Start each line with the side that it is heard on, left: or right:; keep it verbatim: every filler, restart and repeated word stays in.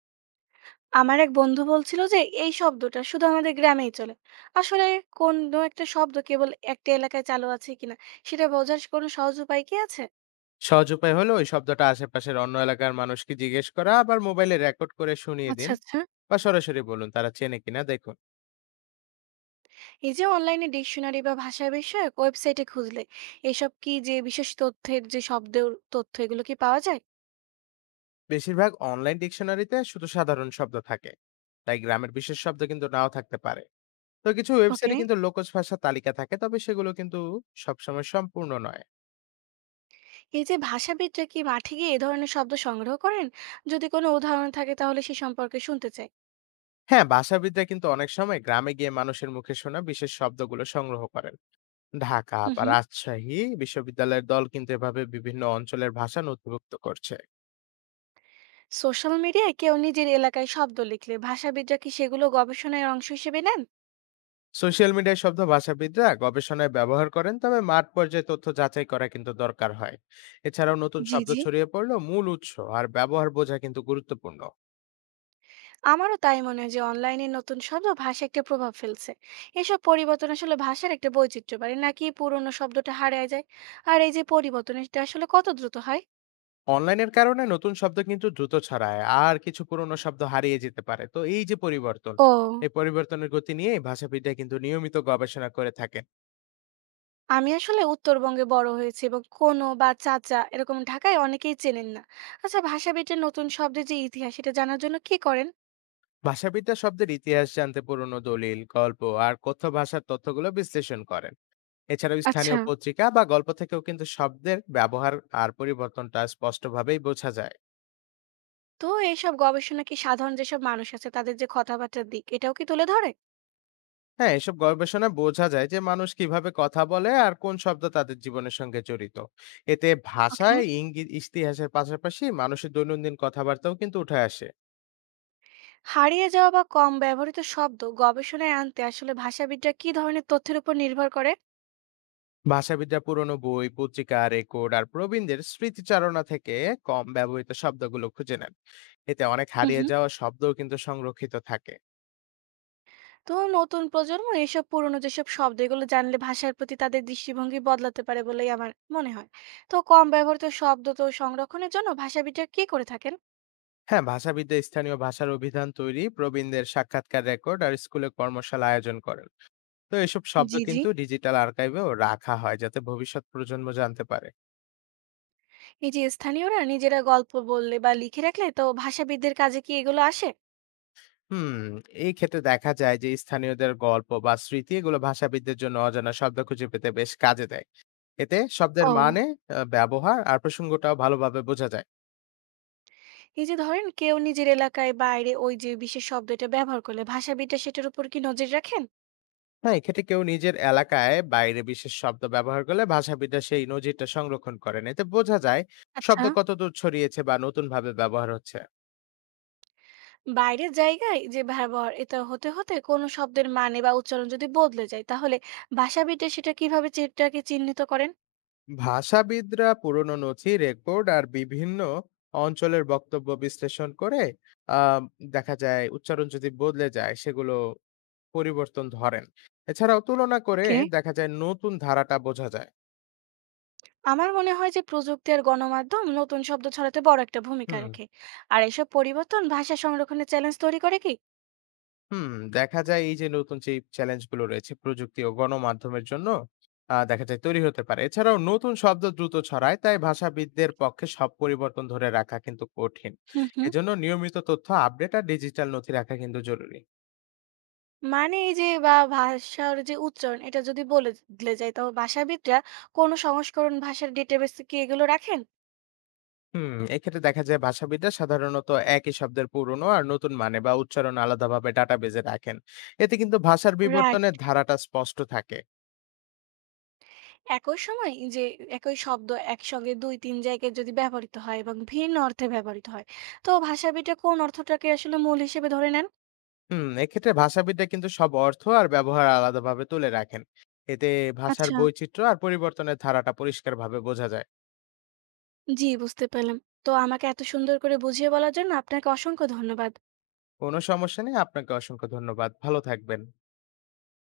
right: আমার এক বন্ধু বলছিল যে এই শব্দটা শুধু আমাদের গ্রামেই চলে আসলে কোন একটা শব্দ কেবল একটা এলাকায় চালু আছে কিনা সেটা বোঝার কোনো সহজ উপায় কি আছে?
left: সহজ উপায় হলো ওই শব্দটা আশেপাশের অন্য এলাকার মানুষকে জিজ্ঞেস করা, আবার মোবাইলে রেকর্ড করে শুনিয়ে
right: আচ্ছা,
left: দিন
right: আচ্ছা।
left: বা সরাসরি বলুন তারা চেনে কিনা দেখুন।
right: এই যে অনলাইনে ডিকশনারি বা ভাষা বিষয়ক ওয়েবসাইটে খুঁজলে এসব কি যে বিশেষ তথ্যের যে শব্দের তথ্য এগুলো কি পাওয়া যায়?
left: বেশিরভাগ অনলাইন ডিকশনারিতে শুধু সাধারণ শব্দ থাকে, তাই গ্রামের বিশেষ শব্দ কিন্তু নাও থাকতে পারে। তো কিছু ওয়েবসাইটে
right: ওকে।
left: কিন্তু লোকজ ভাষা তালিকা থাকে, তবে সেগুলো কিন্তু সবসময় সম্পূর্ণ নয়।
right: এই যে ভাষাবিদরা কি মাঠে গিয়ে এ ধরনের শব্দ সংগ্রহ করেন? যদি কোনো উদাহরণ থাকে তাহলে সে সম্পর্কে শুনতে চাই।
left: হ্যাঁ, ভাষাবিদরা কিন্তু অনেক সময় গ্রামে গিয়ে মানুষের মুখে শোনা বিশেষ শব্দগুলো সংগ্রহ করেন। ঢাকা
right: হুম,
left: বা
right: হুম।
left: রাজশাহী বিশ্ববিদ্যালয়ের দল কিন্তু এভাবে বিভিন্ন অঞ্চলের ভাষা নথিভুক্ত করছে।
right: সোশ্যাল মিডিয়ায় কেউ নিজের এলাকায় শব্দ লিখলে ভাষাবিদরা কি সেগুলো গবেষণার অংশ হিসেবে নেন?
left: সোশ্যাল মিডিয়ায় শব্দ ভাষাবিদরা গবেষণায় ব্যবহার করেন, তবে মাঠ পর্যায়ে তথ্য যাচাই করা কিন্তু দরকার হয়। এছাড়াও নতুন
right: জি,
left: শব্দ
right: জি।
left: ছড়িয়ে পড়লো মূল উৎস আর ব্যবহার বোঝা কিন্তু গুরুত্বপূর্ণ।
right: আমারও তাই মনে হয় যে অনলাইনে নতুন শব্দ ভাষায় একটা প্রভাব ফেলছে। এসব পরিবর্তন আসলে ভাষার একটা বৈচিত্র্য বাড়ে নাকি পুরোনো শব্দটা হারিয়ে যায়? আর এই যে পরিবর্তন এটা আসলে কত দ্রুত হয়?
left: অনলাইনের কারণে নতুন শব্দ কিন্তু দ্রুত ছড়ায় আর কিছু পুরনো শব্দ হারিয়ে যেতে পারে। তো এই যে পরিবর্তন,
right: ও।
left: এই পরিবর্তনের গতি নিয়ে ভাষাবিদরা কিন্তু নিয়মিত গবেষণা করে থাকেন।
right: আমি আসলে উত্তরবঙ্গে বড় হয়েছি এবং কোনো বা চাচা এরকম ঢাকায় অনেকেই চেনেন না। আচ্ছা, ভাষাবিদরা নতুন শব্দের যে ইতিহাস সেটা জানার জন্য কি করেন?
left: ভাষাবিদরা শব্দের ইতিহাস জানতে পুরনো দলিল, গল্প আর কথ্য ভাষার তথ্যগুলো বিশ্লেষণ করেন। এছাড়াও
right: আচ্ছা।
left: স্থানীয় পত্রিকা বা গল্প থেকেও কিন্তু শব্দের ব্যবহার আর পরিবর্তনটা স্পষ্টভাবেই বোঝা যায়।
right: তো এইসব গবেষণা কি সাধারণ যেসব মানুষ আছে তাদের যে কথাবার্তার দিক এটাও কি তুলে ধরে?
left: হ্যাঁ, এসব গবেষণা বোঝা যায় যে মানুষ কিভাবে কথা বলে আর কোন শব্দ তাদের জীবনের সঙ্গে জড়িত। এতে
right: ওকে।
left: ভাষায় ইঙ্গিত ইতিহাসের পাশাপাশি মানুষের দৈনন্দিন কথাবার্তাও কিন্তু উঠে আসে।
right: হারিয়ে যাওয়া বা কম ব্যবহৃত শব্দ গবেষণায় আনতে আসলে ভাষাবিদরা কি ধরনের তথ্যের উপর নির্ভর করে?
left: ভাষাবিদরা পুরনো বই, পত্রিকা, রেকর্ড আর প্রবীণদের স্মৃতিচারণা থেকে কম ব্যবহৃত শব্দগুলো খুঁজে নেন। এতে অনেক
right: হুম,
left: হারিয়ে
right: হুম।
left: যাওয়া শব্দও কিন্তু সংরক্ষিত থাকে।
right: তো নতুন প্রজন্ম এসব পুরনো যেসব শব্দ এগুলো জানলে ভাষার প্রতি তাদের দৃষ্টিভঙ্গি বদলাতে পারে বলেই আমার মনে হয়। তো কম ব্যবহৃত শব্দ তো সংরক্ষণের জন্য ভাষাবিদরা কি করে থাকেন?
left: হ্যাঁ, ভাষাবিদরা স্থানীয় ভাষার অভিধান তৈরি, প্রবীণদের সাক্ষাৎকার রেকর্ড আর স্কুলে কর্মশালা আয়োজন করেন। তো এসব শব্দ
right: জি, জি।
left: কিন্তু ডিজিটাল আর্কাইভেও রাখা হয় যাতে ভবিষ্যৎ প্রজন্ম জানতে পারে।
right: এই যে স্থানীয়রা নিজেরা গল্প বললে বা লিখে রাখলে তো ভাষাবিদদের কাজে কি এগুলো আসে?
left: হুম, এই ক্ষেত্রে দেখা যায় যে স্থানীয়দের গল্প বা স্মৃতি এগুলো ভাষাবিদদের জন্য অজানা শব্দ খুঁজে পেতে বেশ কাজে দেয়। এতে শব্দের
right: ও।
left: মানে, আ ব্যবহার আর প্রসঙ্গটাও ভালোভাবে বোঝা যায়।
right: এই যে ধরেন কেউ নিজের এলাকায় বাইরে ওই যে বিশেষ শব্দটা ব্যবহার করলে ভাষাবিদরা সেটার উপর কি নজর রাখেন?
left: হ্যাঁ, এক্ষেত্রে কেউ নিজের এলাকায় বাইরে বিশেষ শব্দ ব্যবহার করলে ভাষাবিদরা সেই নজিরটা সংরক্ষণ করেন। এতে বোঝা যায় শব্দ
right: আচ্ছা।
left: কতদূর ছড়িয়েছে বা নতুনভাবে ব্যবহার হচ্ছে।
right: বাইরের জায়গায় যে ব্যবহার এটা হতে হতে কোনো শব্দের মানে বা উচ্চারণ যদি বদলে যায় তাহলে ভাষাবিদরা সেটা কিভাবে সেটাকে চিহ্নিত করেন?
left: ভাষাবিদরা পুরনো নথি, রেকর্ড আর বিভিন্ন অঞ্চলের বক্তব্য বিশ্লেষণ করে আহ, দেখা যায় উচ্চারণ যদি বদলে যায় সেগুলো পরিবর্তন ধরেন। এছাড়াও তুলনা করে
right: ওকে।
left: দেখা যায় নতুন ধারাটা বোঝা যায়।
right: আমার মনে হয় যে প্রযুক্তি আর গণমাধ্যম নতুন শব্দ ছড়াতে বড় একটা ভূমিকা
left: হুম,
right: রাখে। আর এসব পরিবর্তন ভাষা সংরক্ষণে চ্যালেঞ্জ তৈরি করে কি?
left: হুম, দেখা যায় এই যে নতুন যে চ্যালেঞ্জগুলো রয়েছে প্রযুক্তি ও গণমাধ্যমের জন্য আহ, দেখা যায় তৈরি হতে পারে। এছাড়াও নতুন শব্দ দ্রুত ছড়ায়, তাই ভাষাবিদদের পক্ষে সব পরিবর্তন ধরে রাখা কিন্তু কঠিন।
right: হুম, হুম।
left: এজন্য নিয়মিত তথ্য আপডেট আর ডিজিটাল নথি রাখা কিন্তু জরুরি।
right: মানে এই যে বা ভাষার যে উচ্চারণ এটা যদি বদলে যায় তবে ভাষাবিদরা কোনো সংস্করণ ভাষার ডেটাবেসে কি এগুলো রাখেন?
left: হুম, এক্ষেত্রে দেখা যায় ভাষাবিদরা সাধারণত একই শব্দের পুরনো আর নতুন মানে বা উচ্চারণ আলাদাভাবে ডাটাবেজে রাখেন। এতে কিন্তু ভাষার বিবর্তনের ধারাটা স্পষ্ট থাকে।
right: একই সময় যে একই শব্দ একসঙ্গে দুই তিন জায়গায় যদি ব্যবহৃত হয় এবং ভিন্ন অর্থে ব্যবহৃত হয় তো ভাষাবিদরা কোন অর্থটাকে আসলে মূল হিসেবে ধরে নেন?
left: হুম, এক্ষেত্রে ভাষাবিদরা কিন্তু সব অর্থ আর ব্যবহার আলাদাভাবে তুলে রাখেন। এতে ভাষার
right: আচ্ছা,
left: বৈচিত্র্য আর পরিবর্তনের ধারাটা পরিষ্কারভাবে বোঝা যায়।
right: জি বুঝতে পেলাম। তো আমাকে এত সুন্দর করে বুঝিয়ে বলার জন্য আপনাকে অসংখ্য ধন্যবাদ।
left: কোনো সমস্যা নেই, আপনাকে অসংখ্য ধন্যবাদ, ভালো থাকবেন।